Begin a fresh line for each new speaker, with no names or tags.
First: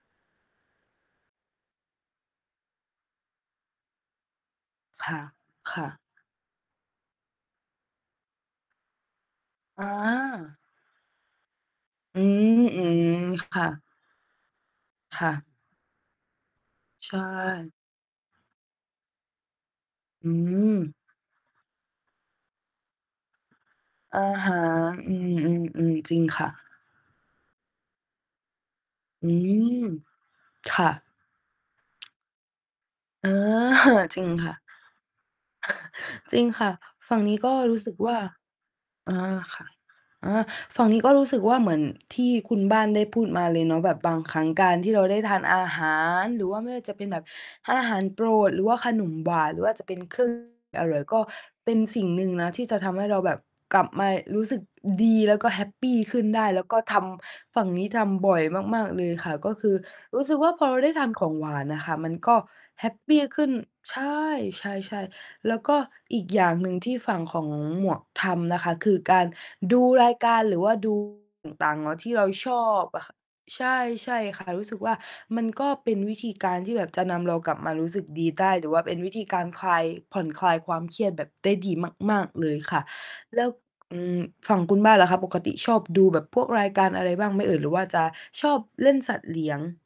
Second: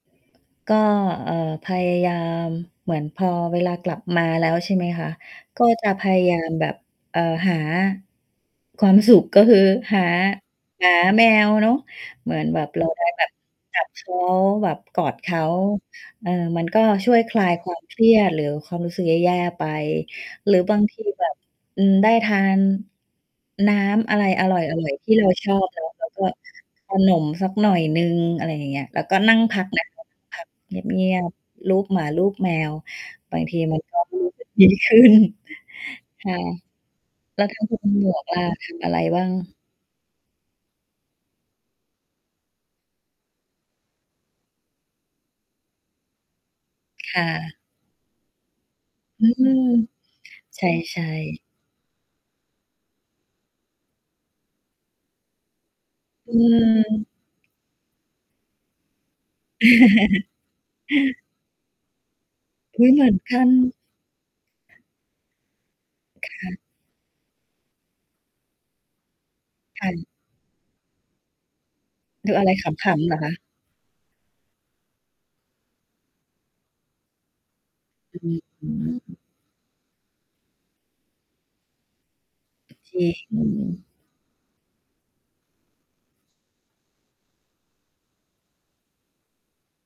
ก็ เอ่อ พยายามเหมือนพอเวลากลับมาแล้ว ใช่ไหมค
ค
ะ
่ะ
ก็
ค่
จะ
ะ
พยายามแบบ เอ่อ หา ความสุข ก็คือ
อ
หา
า
หาแมวเนาะ
อื
เหมือน
ม
แบบ
อื
เราไ
ม
ด้ แบบ
ค่ะ
จับเขา แบบ กอด
ค
เ
่
ข
ะ
า เออ มันก็
ใ
ช
ช
่วยคลายค
่
วามเครียด หรือความรู้สึกแย่ ๆ ไป
อื
หรือบาง
ม
ทีแบบ อืม ได้ทาน น้ำอ
อ
ะ
ะ
ไรอ
ฮ
ร
ะ
่อย ๆ ท
อื
ี่เรา ชอบเนาะ
ม ๆ
แล้
ๆ
ว
จริ
ก
ง
็
ค่ะ
ขนมสักหน่อยหนึ่ง อะไรอย่างเงี้ย แล้วก็
อื
นั่งพักน
ม
ะ เรานั่ง พักเ
ค่ะ
งียบ ๆ ลูบหมา ลูบแมว
อา
บางทีมันก็
จริ
ร
ง
ู้ สึ
ค
ก
่ะ
ดี ขึ้น ค่
จ
ะ
ริงค่ะ ฝั่งนี
แ
้
ล้ว
ก็
ทางค
ร
ุ
ู้ส
ณ
ึก
หม
ว่
ว
า
กล่ะ ทำอะไร
อ่า
บ้าง?
ค่ะ อา ฝั่งนี้ก็รู้สึกว่าเหมือนที่คุณบ้านได้พูดมาเลยเนาะ แบบบางครั้งการที่เราได้ทานอาหาร หรือว่าไม่ว่าจะเป็น
ค
แบ
่
บ
ะ
อาหารโปรด หรือว่าขนม
อื
หวาน ห
ม
รือว่าจะเป็น เครื่อง
ใช
อร่อย
่
ก็
ๆ
เป็นสิ่งหนึ่งนะที่จะทำให้เราแบบกลับมารู้สึกดี แล้วก็แฮปปีขึ้น
อ
ได้ แล้วก็ท
ืม
ำ ฝั่งนี้ทำบ่อยมาก ๆ เลยค่ะ ก็คือรู้สึกว่า พอเราได้ทานของหวานอะค่ะ ก็
เฮ
แฮ
้ย
ป
เหมื
ป
อน
ี
ก
ข
ั
ึ้
น
น ใช่ ใช่ ๆ แล้วก็อี
ค
กอย่
่
า
ะ
งหนึ่งที่ฝั่งของหมวกทำนะคะ คือการดู
ค่ะ
รายการ หรือว่า ดู ต่าง ๆ แล้วที่เรา
หรืออะ
ช
ไร
อบ
ข
อ
ำ
ะ
ๆ
ค
เห
่
ร
ะ
อคะ?
ใช่ ๆ ค่ะ รู้สึกว่ามันก็เป็นวิธีการที่แบบจะนำเรากลับมารู้สึก
จะ
ดี
มี
ได้
ก
ห
ล
ร
ุ
ื
่
อ
ม
ว่า
น
เ
ั
ป
้
็นวิ
น
ธีการคลาย ผ่อนคลายความเครียดแบบได้ดีมาก ๆ เลยค่ะ
จริ
แล้ว
ง
อืม ฝั่งคุณบ้านล่ะคะ ปกติชอบ ดูแบบพวกรายการอะไรบ้างไหมเอ่ย หรือว่าจะชอบเล่นสัตว์เลี้ยง?